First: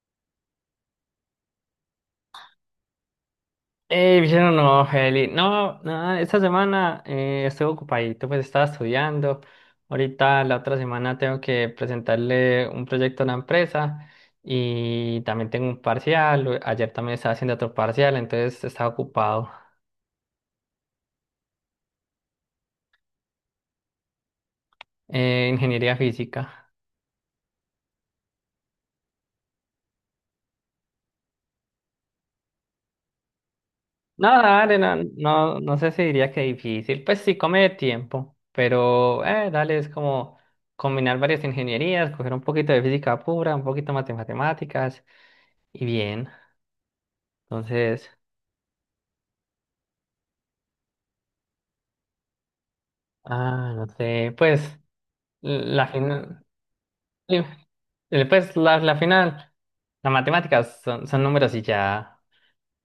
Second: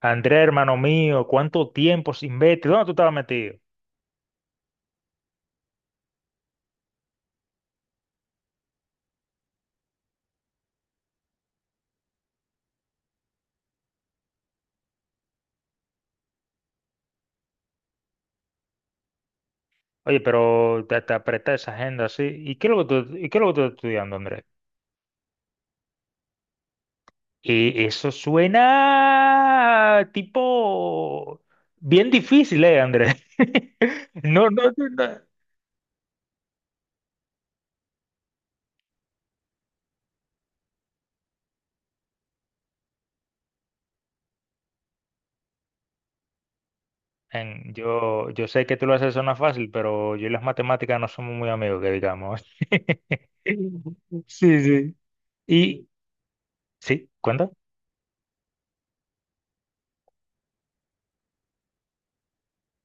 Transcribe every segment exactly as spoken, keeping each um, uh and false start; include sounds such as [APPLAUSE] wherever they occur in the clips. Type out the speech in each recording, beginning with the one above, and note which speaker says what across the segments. Speaker 1: Andrés, hermano mío, ¿cuánto tiempo sin verte? ¿Dónde tú estabas metido?
Speaker 2: Eh, Vicente, no, Heli. No, nada, esta semana eh, estuve ocupadito, pues estaba estudiando. Ahorita la otra semana tengo que presentarle un proyecto a una empresa y también tengo un parcial. o- Ayer también estaba haciendo otro parcial, entonces estaba ocupado.
Speaker 1: Oye, pero te, te apreté esa agenda así. ¿Y qué es lo que tú, y qué es lo que tú estás estudiando, Andrés?
Speaker 2: Eh, ingeniería física.
Speaker 1: Y eso suena tipo bien difícil, ¿eh, Andrés? [LAUGHS]
Speaker 2: No,
Speaker 1: No, no,
Speaker 2: dale,
Speaker 1: no.
Speaker 2: no,
Speaker 1: No.
Speaker 2: no, no sé si diría que difícil. Pues sí, come de tiempo, pero eh, dale, es como combinar varias ingenierías, coger un poquito de física pura, un poquito más de matemáticas y bien.
Speaker 1: En-
Speaker 2: Entonces,
Speaker 1: yo, yo sé que tú lo haces sonar fácil, pero yo y las matemáticas no somos muy amigos, que digamos. [LAUGHS]
Speaker 2: ah, no sé, pues
Speaker 1: Sí, sí.
Speaker 2: la
Speaker 1: Y,
Speaker 2: final,
Speaker 1: sí,
Speaker 2: pues
Speaker 1: cuenta.
Speaker 2: la, la final, las matemáticas son, son números y ya.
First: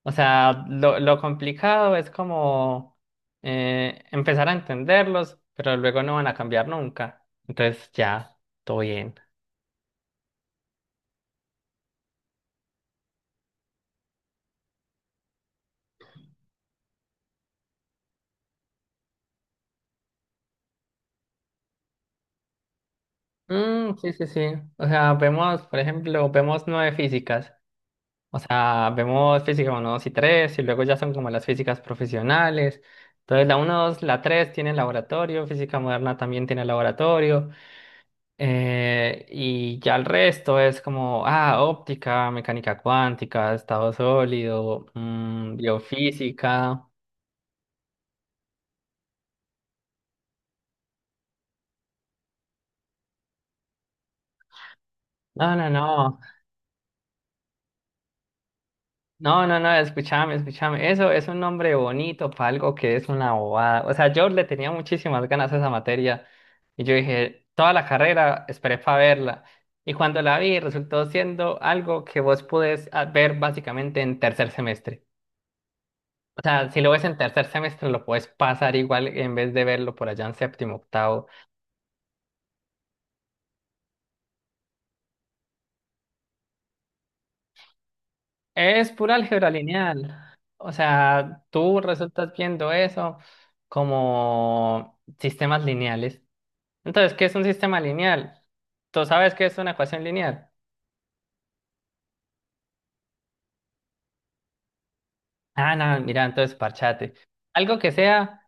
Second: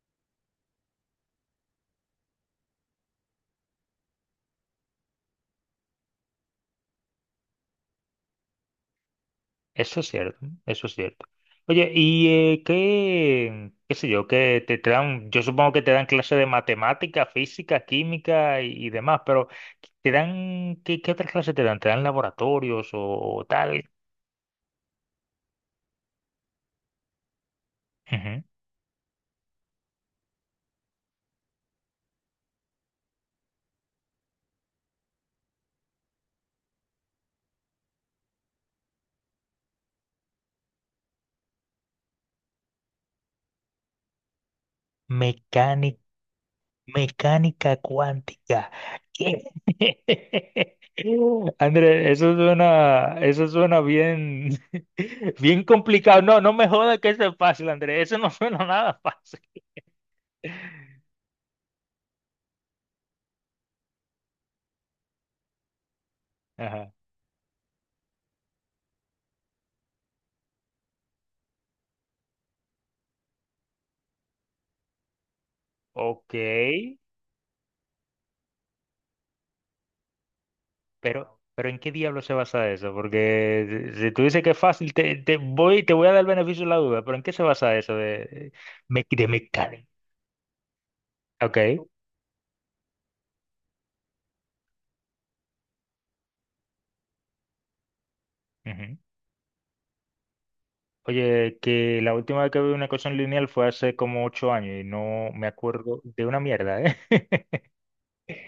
Speaker 2: O sea, lo, lo complicado es como eh, empezar a entenderlos, pero luego no van a cambiar nunca. Entonces ya, todo bien.
Speaker 1: Eso es cierto, eso es cierto. Oye, ¿y eh, qué, qué, sé yo, qué te dan, yo supongo que te dan clases de matemática, física, química y, y demás, pero te dan, ¿qué, qué otras clases te dan? ¿Te dan laboratorios o tal?
Speaker 2: Mm, sí, sí, sí. O sea, vemos, por ejemplo, vemos nueve físicas. O
Speaker 1: Ujú.
Speaker 2: sea, vemos física uno dos y tres y luego ya son como las físicas profesionales. Entonces, la uno dos la tres tiene laboratorio, física moderna también tiene laboratorio, eh, y ya el resto es como, ah, óptica, mecánica cuántica, estado sólido, mm,
Speaker 1: Mecánica,
Speaker 2: biofísica.
Speaker 1: mecánica cuántica. ¿Qué? [LAUGHS] André, eso suena, eso suena bien, [LAUGHS]
Speaker 2: No,
Speaker 1: bien
Speaker 2: no, no.
Speaker 1: complicado. No, no me jodas que eso es fácil, André. Eso no suena nada fácil.
Speaker 2: No, no, no, escúchame,
Speaker 1: [LAUGHS]
Speaker 2: escúchame. Eso es un nombre bonito para algo que es una bobada. O sea, yo le tenía muchísimas ganas a esa materia y
Speaker 1: Ajá.
Speaker 2: yo dije, toda la carrera esperé para verla. Y cuando la vi, resultó siendo algo que vos podés ah, ver básicamente en tercer semestre.
Speaker 1: Ok,
Speaker 2: O sea, si lo ves en tercer semestre, lo puedes pasar igual en vez de verlo por allá en séptimo, octavo.
Speaker 1: pero, pero ¿en qué diablo se basa eso? Porque si si tú dices que es fácil, te, te voy, te voy a dar el beneficio de la duda, pero ¿en qué se basa eso de,
Speaker 2: Es
Speaker 1: me-
Speaker 2: pura
Speaker 1: de,
Speaker 2: álgebra
Speaker 1: mecánica?
Speaker 2: lineal. O sea,
Speaker 1: Ok.
Speaker 2: tú resultas viendo eso como sistemas lineales. Entonces, ¿qué es un sistema lineal?
Speaker 1: Ujú.
Speaker 2: ¿Tú sabes qué es una ecuación lineal?
Speaker 1: Oye, que la última vez que vi una ecuación lineal fue hace como ocho años y no me
Speaker 2: Ah, no,
Speaker 1: acuerdo
Speaker 2: mira,
Speaker 1: de una
Speaker 2: entonces
Speaker 1: mierda, ¿eh?
Speaker 2: parchate.
Speaker 1: [LAUGHS]
Speaker 2: Algo que sea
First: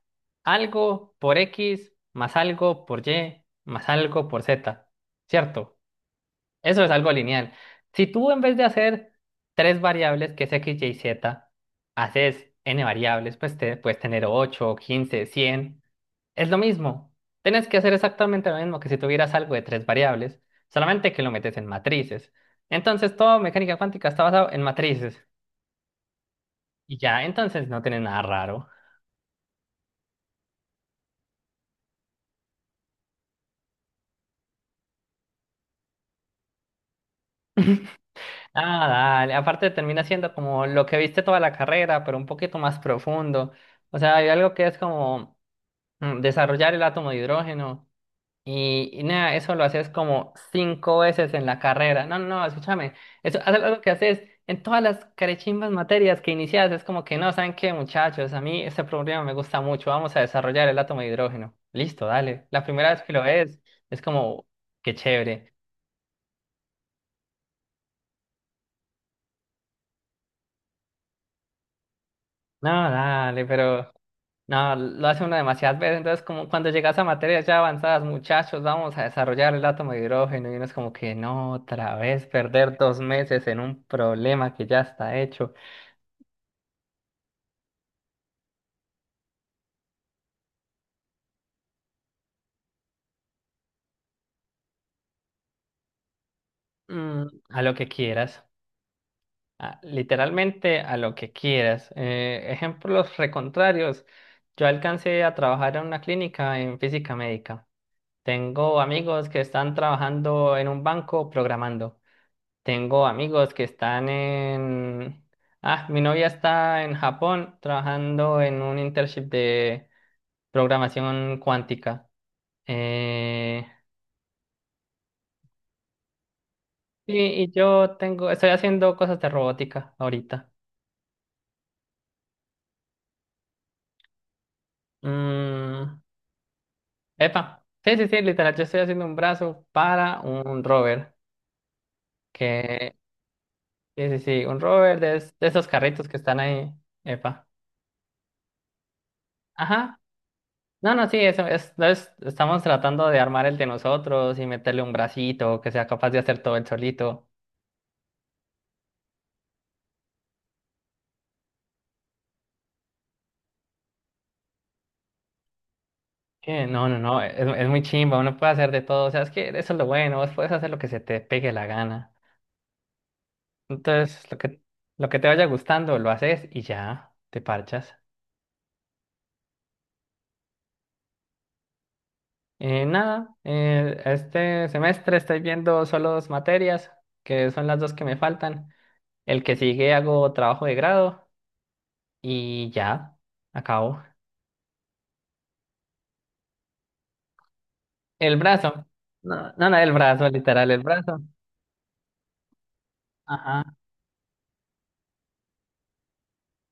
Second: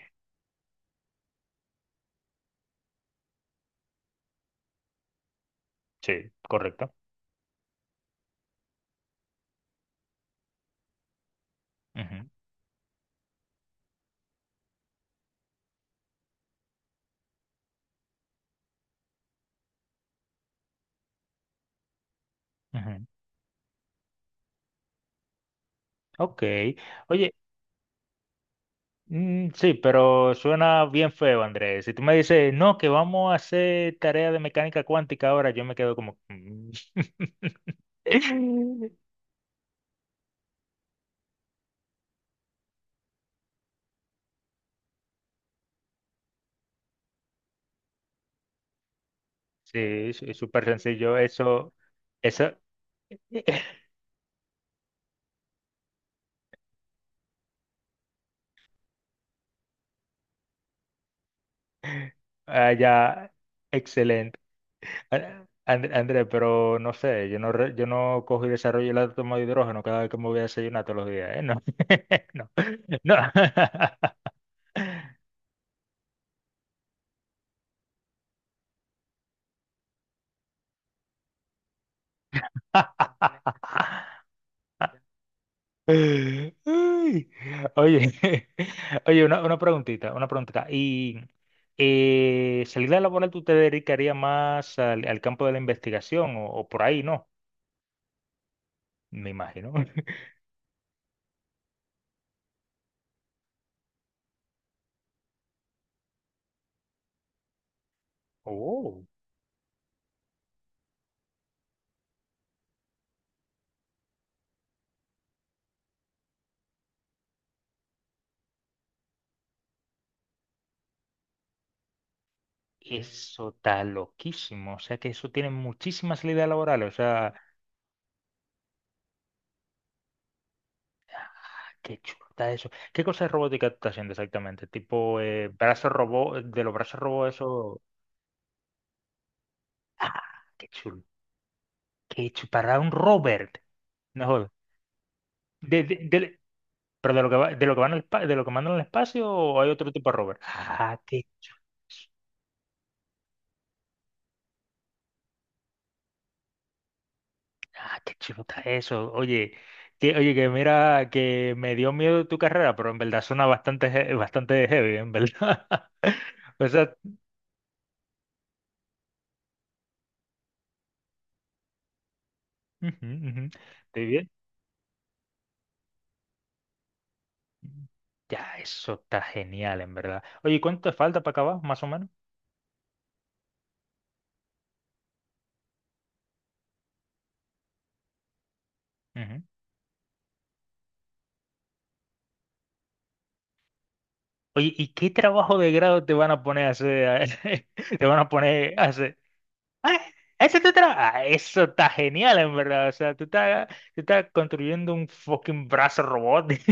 Speaker 2: algo por X más algo por Y más algo por Z, ¿cierto?
Speaker 1: Sí,
Speaker 2: Eso es
Speaker 1: correcto.
Speaker 2: algo lineal. Si tú en vez de hacer tres variables, que es X, Y, Z,
Speaker 1: Ujú,
Speaker 2: haces n variables, pues te puedes tener ocho, quince, cien. Es lo mismo. Tienes que hacer exactamente lo mismo que si tuvieras algo de tres variables, solamente que lo metes en matrices.
Speaker 1: ujú.
Speaker 2: Entonces, toda mecánica cuántica está basado en matrices.
Speaker 1: Ok.
Speaker 2: Y ya,
Speaker 1: Oye,
Speaker 2: entonces no tiene nada raro.
Speaker 1: Mm, sí, pero suena bien feo, Andrés. Si tú me dices, no, que vamos a hacer tarea de mecánica cuántica ahora, yo me quedo como "Mm". [LAUGHS]
Speaker 2: Ah, dale. Aparte termina siendo como lo que viste toda la carrera, pero un poquito más profundo. O sea, hay algo que es como mm, desarrollar el átomo de hidrógeno. Y, y nada, eso lo
Speaker 1: Sí,
Speaker 2: haces
Speaker 1: es
Speaker 2: como
Speaker 1: es súper
Speaker 2: cinco
Speaker 1: sencillo.
Speaker 2: veces en la
Speaker 1: Eso,
Speaker 2: carrera. No, no, no,
Speaker 1: eso,
Speaker 2: escúchame. Eso es
Speaker 1: [LAUGHS]
Speaker 2: algo que haces en todas las carechimbas materias que inicias. Es como que no, ¿saben qué, muchachos? A mí este problema me gusta mucho. Vamos a desarrollar el átomo de hidrógeno. Listo, dale. La
Speaker 1: ah,
Speaker 2: primera vez que lo
Speaker 1: ya,
Speaker 2: ves, es
Speaker 1: excelente.
Speaker 2: como, qué
Speaker 1: Ah,
Speaker 2: chévere.
Speaker 1: And- Andrés, pero no sé, yo no, re- yo no cojo y desarrollo el átomo de hidrógeno cada vez que me voy a desayunar todos los días, ¿eh? No, [LAUGHS] no,
Speaker 2: No,
Speaker 1: no.
Speaker 2: dale, pero no, lo hace uno demasiadas veces, entonces como cuando llegas a materias ya avanzadas, muchachos, vamos a desarrollar el átomo de hidrógeno y uno es como que no, otra vez perder dos meses en un
Speaker 1: [LAUGHS]
Speaker 2: problema que ya está hecho.
Speaker 1: Ay, oye, [LAUGHS] oye, una, una preguntita, una preguntita. Y eh, salida laboral, ¿tú te dedicarías más al, al campo de la investigación o, o por ahí, no?
Speaker 2: Mm, a lo que quieras,
Speaker 1: Me imagino.
Speaker 2: a-
Speaker 1: [LAUGHS]
Speaker 2: literalmente a lo que quieras. Eh, ejemplos recontrarios, yo alcancé a trabajar en una clínica en física médica. Tengo
Speaker 1: Oh,
Speaker 2: amigos que están trabajando en un banco programando. Tengo amigos que están en... Ah, mi novia está en Japón trabajando en un internship de programación cuántica.
Speaker 1: eso
Speaker 2: Eh,
Speaker 1: está loquísimo. O sea que eso tiene muchísimas salidas laborales. O sea,
Speaker 2: y, y yo tengo, estoy haciendo cosas de robótica ahorita.
Speaker 1: ah, qué chulo está eso. ¿Qué cosa de robótica tú estás haciendo exactamente? Tipo, eh, brazos
Speaker 2: Mm,
Speaker 1: robot, de los brazos robot,
Speaker 2: epa,
Speaker 1: eso.
Speaker 2: sí, sí, sí, literal, yo estoy haciendo un brazo para
Speaker 1: Ah,
Speaker 2: un
Speaker 1: qué chulo.
Speaker 2: rover.
Speaker 1: Qué chulo. Para un
Speaker 2: Que,
Speaker 1: Robert.
Speaker 2: sí, sí,
Speaker 1: No
Speaker 2: sí,
Speaker 1: jodas.
Speaker 2: un rover de, es- de esos
Speaker 1: De, de,
Speaker 2: carritos que
Speaker 1: de-
Speaker 2: están ahí.
Speaker 1: ¿Pero de lo que
Speaker 2: Epa.
Speaker 1: va, de lo que van al pa- de lo que mandan al espacio o hay otro
Speaker 2: Ajá.
Speaker 1: tipo de rover?
Speaker 2: No,
Speaker 1: Ah,
Speaker 2: no, sí,
Speaker 1: qué,
Speaker 2: eso es, es- estamos tratando de armar el de nosotros y meterle un bracito que sea capaz de hacer todo el solito.
Speaker 1: ah, qué chulo está eso. Oye, que, oye, que mira, que me dio miedo tu carrera, pero en verdad suena bastante, he- bastante heavy, en verdad. [LAUGHS]
Speaker 2: Eh,
Speaker 1: O
Speaker 2: no,
Speaker 1: sea,
Speaker 2: no, no, es, es muy chimba, uno puede hacer de todo, o sea, es que eso es lo bueno, vos puedes hacer lo que se te pegue la gana.
Speaker 1: ujú, ujú. ¿Estoy
Speaker 2: Entonces,
Speaker 1: bien?
Speaker 2: lo que, lo que te vaya gustando, lo haces y ya, te parchas.
Speaker 1: Ya, eso está genial, en verdad. Oye, ¿cuánto te falta para acabar, más o menos?
Speaker 2: Eh, nada, eh, este semestre estoy viendo solo dos materias, que son las dos que me faltan. El
Speaker 1: Ujú.
Speaker 2: que sigue hago trabajo de grado y ya, acabo.
Speaker 1: Oye, ¿y qué trabajo de grado te van a poner a hacer? [LAUGHS] Te van a
Speaker 2: El
Speaker 1: poner a
Speaker 2: brazo.
Speaker 1: hacer.
Speaker 2: No, no, no, el
Speaker 1: Ah,
Speaker 2: brazo,
Speaker 1: ese es
Speaker 2: literal,
Speaker 1: tu
Speaker 2: el
Speaker 1: trabajo.
Speaker 2: brazo.
Speaker 1: Ah, eso está genial, en verdad. O sea, tú
Speaker 2: Ajá,
Speaker 1: estás, tú estás construyendo un fucking brazo robot. [LAUGHS]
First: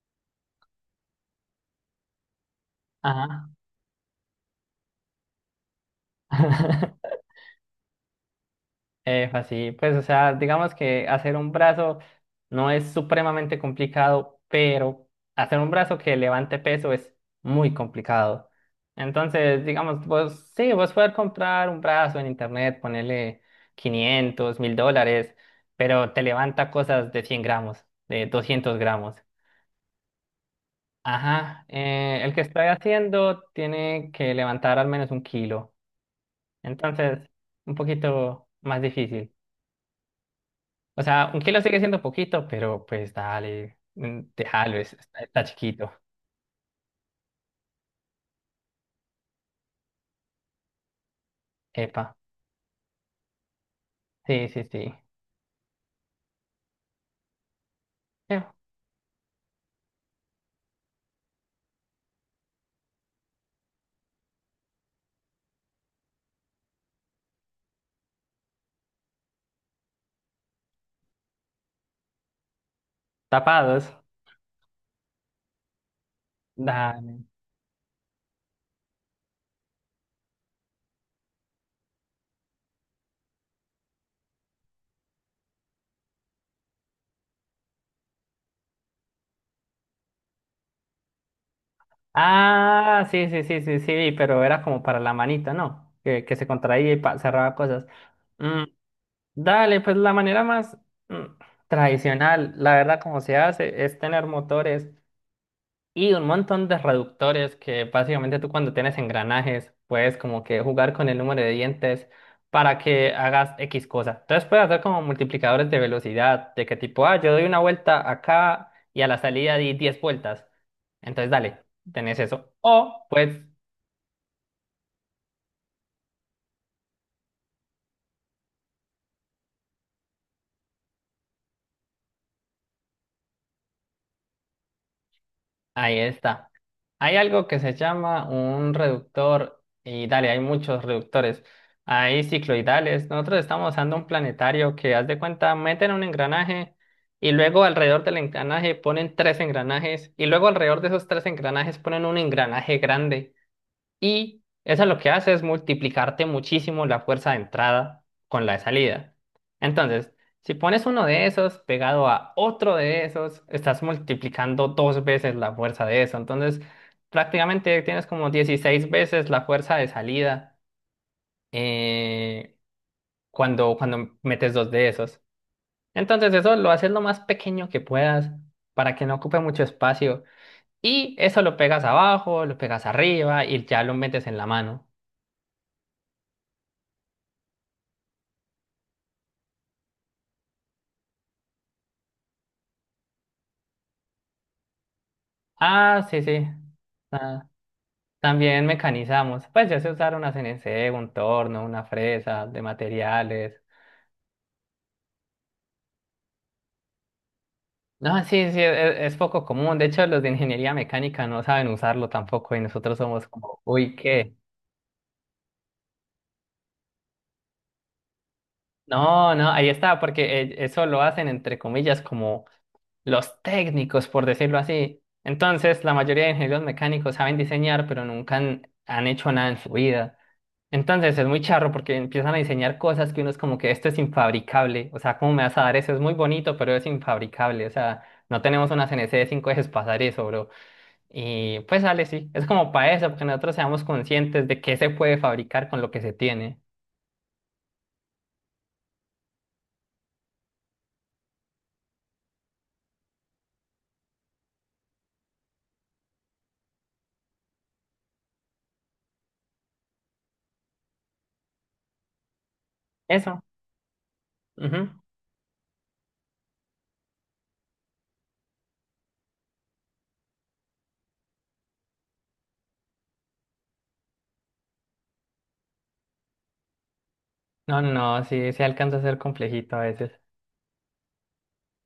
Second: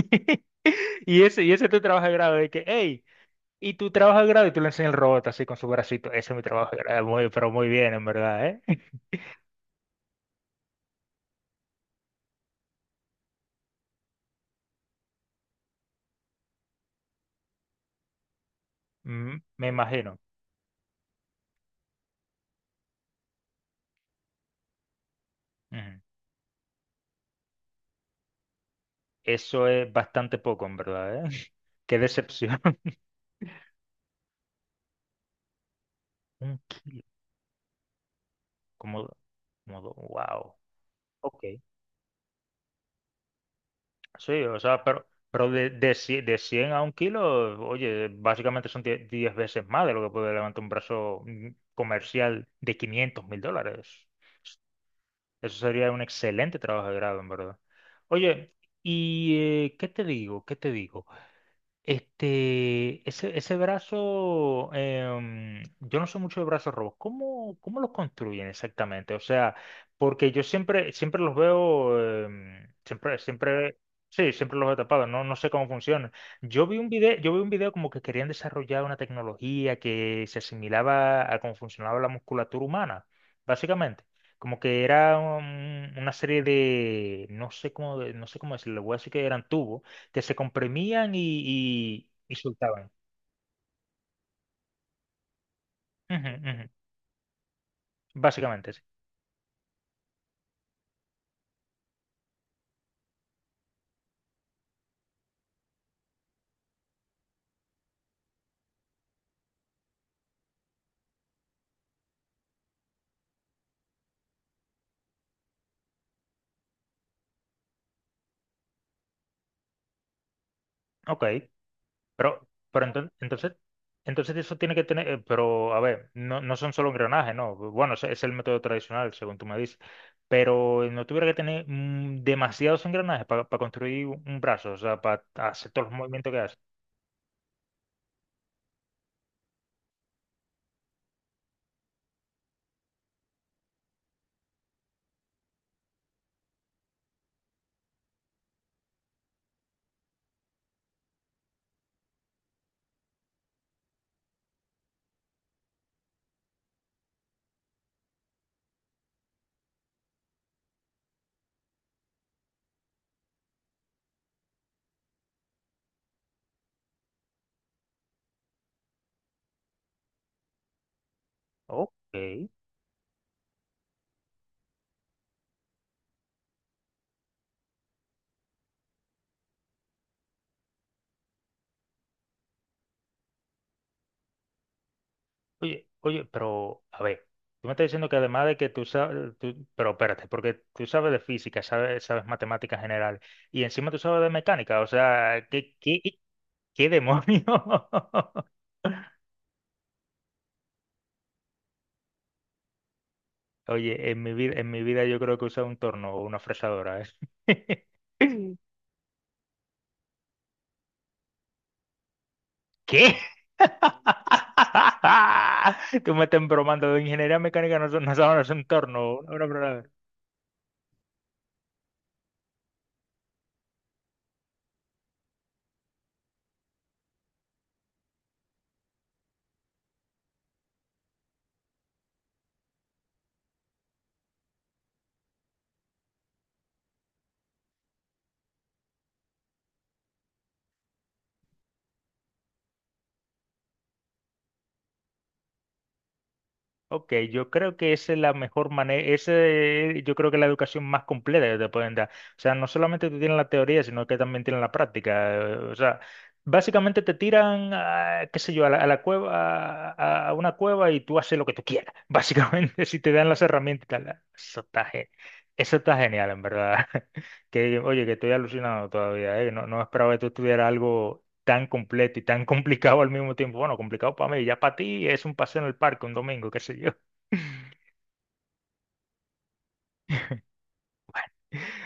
Speaker 1: Y ese, y ese es tu trabajo de grado. De que, hey,
Speaker 2: ajá.
Speaker 1: y tu trabajo de grado, y tú le enseñas el robot así con su bracito. Ese es mi trabajo de grado.
Speaker 2: [LAUGHS]
Speaker 1: Muy, pero muy bien, en verdad, ¿eh? [LAUGHS]
Speaker 2: Efa, sí, pues, o sea, digamos que hacer un brazo no es supremamente complicado, pero hacer un brazo que levante peso es muy complicado.
Speaker 1: Mm,
Speaker 2: Entonces,
Speaker 1: me
Speaker 2: digamos,
Speaker 1: imagino.
Speaker 2: vos, sí, vos puedes comprar un brazo en internet, ponerle quinientos mil dólares,
Speaker 1: Ujú.
Speaker 2: pero te levanta cosas de cien gramos, de doscientos gramos.
Speaker 1: Eso es bastante poco, en verdad, ¿eh? [LAUGHS]
Speaker 2: Ajá,
Speaker 1: Qué
Speaker 2: eh, el que
Speaker 1: decepción.
Speaker 2: estoy
Speaker 1: [LAUGHS]
Speaker 2: haciendo tiene que levantar al menos un kilo.
Speaker 1: Un kilo,
Speaker 2: Entonces, un poquito más
Speaker 1: como,
Speaker 2: difícil.
Speaker 1: como, wow.
Speaker 2: O sea, un
Speaker 1: Ok.
Speaker 2: kilo sigue siendo poquito, pero pues dale, mm,
Speaker 1: Sí, o
Speaker 2: déjalo,
Speaker 1: sea,
Speaker 2: es-
Speaker 1: pero,
Speaker 2: está, está
Speaker 1: pero de,
Speaker 2: chiquito.
Speaker 1: de, cien de cien a un kilo, oye, básicamente son diez, diez veces más de lo que puede levantar un brazo mm,
Speaker 2: Epa,
Speaker 1: comercial de quinientos mil dólares.
Speaker 2: sí, sí, sí.
Speaker 1: Eso sería un excelente trabajo de grado, en verdad.
Speaker 2: Eh,
Speaker 1: Oye, ¿y eh, qué te digo? ¿Qué te digo? Este, ese, ese brazo, em, yo no sé mucho de brazos robos. ¿Cómo, cómo los construyen exactamente? O sea, porque yo siempre, siempre los veo, em, siempre, siempre,
Speaker 2: tapados.
Speaker 1: sí, siempre los veo tapados. No, no sé cómo funcionan. Yo vi un video,
Speaker 2: Dale.
Speaker 1: yo vi un video como que querían desarrollar una tecnología que se asimilaba a cómo funcionaba la musculatura humana, básicamente. Como que era un- una serie de, no sé cómo, de- no sé cómo decirlo, le voy a decir que eran tubos que se comprimían y, y, y soltaban.
Speaker 2: Ah, sí, sí, sí, sí, sí, pero era como para la manita, ¿no? Que,
Speaker 1: Ujú,
Speaker 2: que se
Speaker 1: ujú.
Speaker 2: contraía y pa- cerraba cosas. Mm,
Speaker 1: Básicamente, sí.
Speaker 2: dale, pues la manera más mm, tradicional, la verdad, como se hace, es tener motores. Y un montón de reductores que básicamente tú cuando tienes engranajes puedes como que jugar con el número de dientes para que hagas X cosa. Entonces puedes hacer como multiplicadores de velocidad, de que tipo, ah, yo doy una vuelta acá y a la salida di diez vueltas.
Speaker 1: Ok,
Speaker 2: Entonces dale, tenés
Speaker 1: pero,
Speaker 2: eso.
Speaker 1: pero
Speaker 2: O
Speaker 1: enton-
Speaker 2: puedes
Speaker 1: entonces, entonces eso tiene que tener, eh, pero a ver, no, no son solo engranajes, no. Bueno, ese es el método tradicional, según tú me dices, pero eh, no tuviera que tener mm, demasiados engranajes para construir un un brazo, o sea, para hacer todos los
Speaker 2: ahí
Speaker 1: movimientos que
Speaker 2: está.
Speaker 1: hace.
Speaker 2: Hay algo que se llama un reductor, y dale, hay muchos reductores. Hay cicloidales. Nosotros estamos usando un planetario que, haz de cuenta, meten un engranaje y luego alrededor del engranaje ponen tres engranajes y luego alrededor de esos tres engranajes ponen un engranaje grande. Y eso lo que hace es multiplicarte muchísimo la fuerza de entrada con la de salida. Entonces, si pones uno de esos pegado a otro de esos, estás multiplicando dos veces la fuerza de eso. Entonces, prácticamente tienes como dieciséis veces la fuerza de salida
Speaker 1: Ok,
Speaker 2: eh, cuando, cuando metes dos de esos. Entonces, eso lo haces lo más pequeño que puedas para que no ocupe mucho espacio. Y eso lo pegas abajo, lo pegas arriba y ya lo metes en la mano.
Speaker 1: Oye, oye, pero a ver, tú me estás diciendo que además de que tú sabes, tú- pero espérate, porque tú sabes de física, sabes, sabes matemáticas general y encima tú sabes de mecánica, o sea, ¿qué, qué,
Speaker 2: Ah, sí, sí.
Speaker 1: qué demonios?
Speaker 2: Ah,
Speaker 1: [LAUGHS]
Speaker 2: también mecanizamos. Pues ya se usaron una C N C, un torno, una fresa de materiales.
Speaker 1: Oye, en mi vida, en mi vida yo creo que he usado un torno o una fresadora, ¿eh?
Speaker 2: No, sí,
Speaker 1: [LAUGHS]
Speaker 2: sí, es, es poco común. De hecho, los de ingeniería mecánica no saben usarlo tampoco y nosotros
Speaker 1: ¿Qué?
Speaker 2: somos como, uy, ¿qué?
Speaker 1: [LAUGHS] Tú me estás bromando de ingeniería mecánica, no, son- no sabes, no es un torno,
Speaker 2: No,
Speaker 1: una
Speaker 2: no, ahí
Speaker 1: fresadora.
Speaker 2: está, porque eh, eso lo hacen entre comillas como los técnicos, por decirlo así. Entonces, la mayoría de ingenieros mecánicos saben diseñar, pero nunca han, han hecho nada en su vida. Entonces es muy charro porque empiezan a diseñar cosas que uno es como que esto es infabricable. O sea, ¿cómo me vas a dar eso? Es muy bonito, pero es infabricable. O sea, no tenemos una C N C de cinco ejes para hacer eso, bro. Y pues sale, sí. Es como para eso, porque nosotros seamos conscientes de qué se puede fabricar con lo que se tiene.
Speaker 1: Ok, yo creo que esa es la mejor manera, ese, eh, yo creo que es la educación más completa que te pueden dar. O sea, no solamente te tienen la teoría, sino que también tienen la práctica. eh, O sea, básicamente te tiran, a, qué sé yo, a la, a la cueva, a, a una cueva y tú haces lo que tú quieras. [LAUGHS] Básicamente, si te dan las
Speaker 2: Eso.
Speaker 1: herramientas, y tal. Ah, eso está,
Speaker 2: Ujú.
Speaker 1: ge- eso está genial, en verdad. [LAUGHS] Que, oye, que estoy alucinado todavía, ¿eh? No, no esperaba que tú tuvieras algo tan completo y tan [LAUGHS] complicado al mismo tiempo. Bueno, complicado para mí, ya para ti es un paseo en el parque un domingo, qué sé yo. [LAUGHS]
Speaker 2: No, no, no, sí, sí alcanza a ser complejito a veces.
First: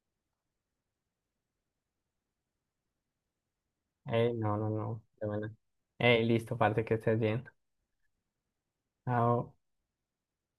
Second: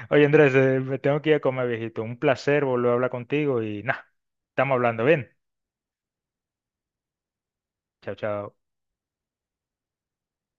Speaker 1: Oye, Andrés, eh, me tengo que ir a comer, viejito. Un placer volver a hablar contigo y nada,
Speaker 2: Ey, no, no,
Speaker 1: estamos hablando
Speaker 2: no. De
Speaker 1: bien.
Speaker 2: buena. Ey, listo, parte que estés bien.
Speaker 1: Chao, chao.
Speaker 2: Chao.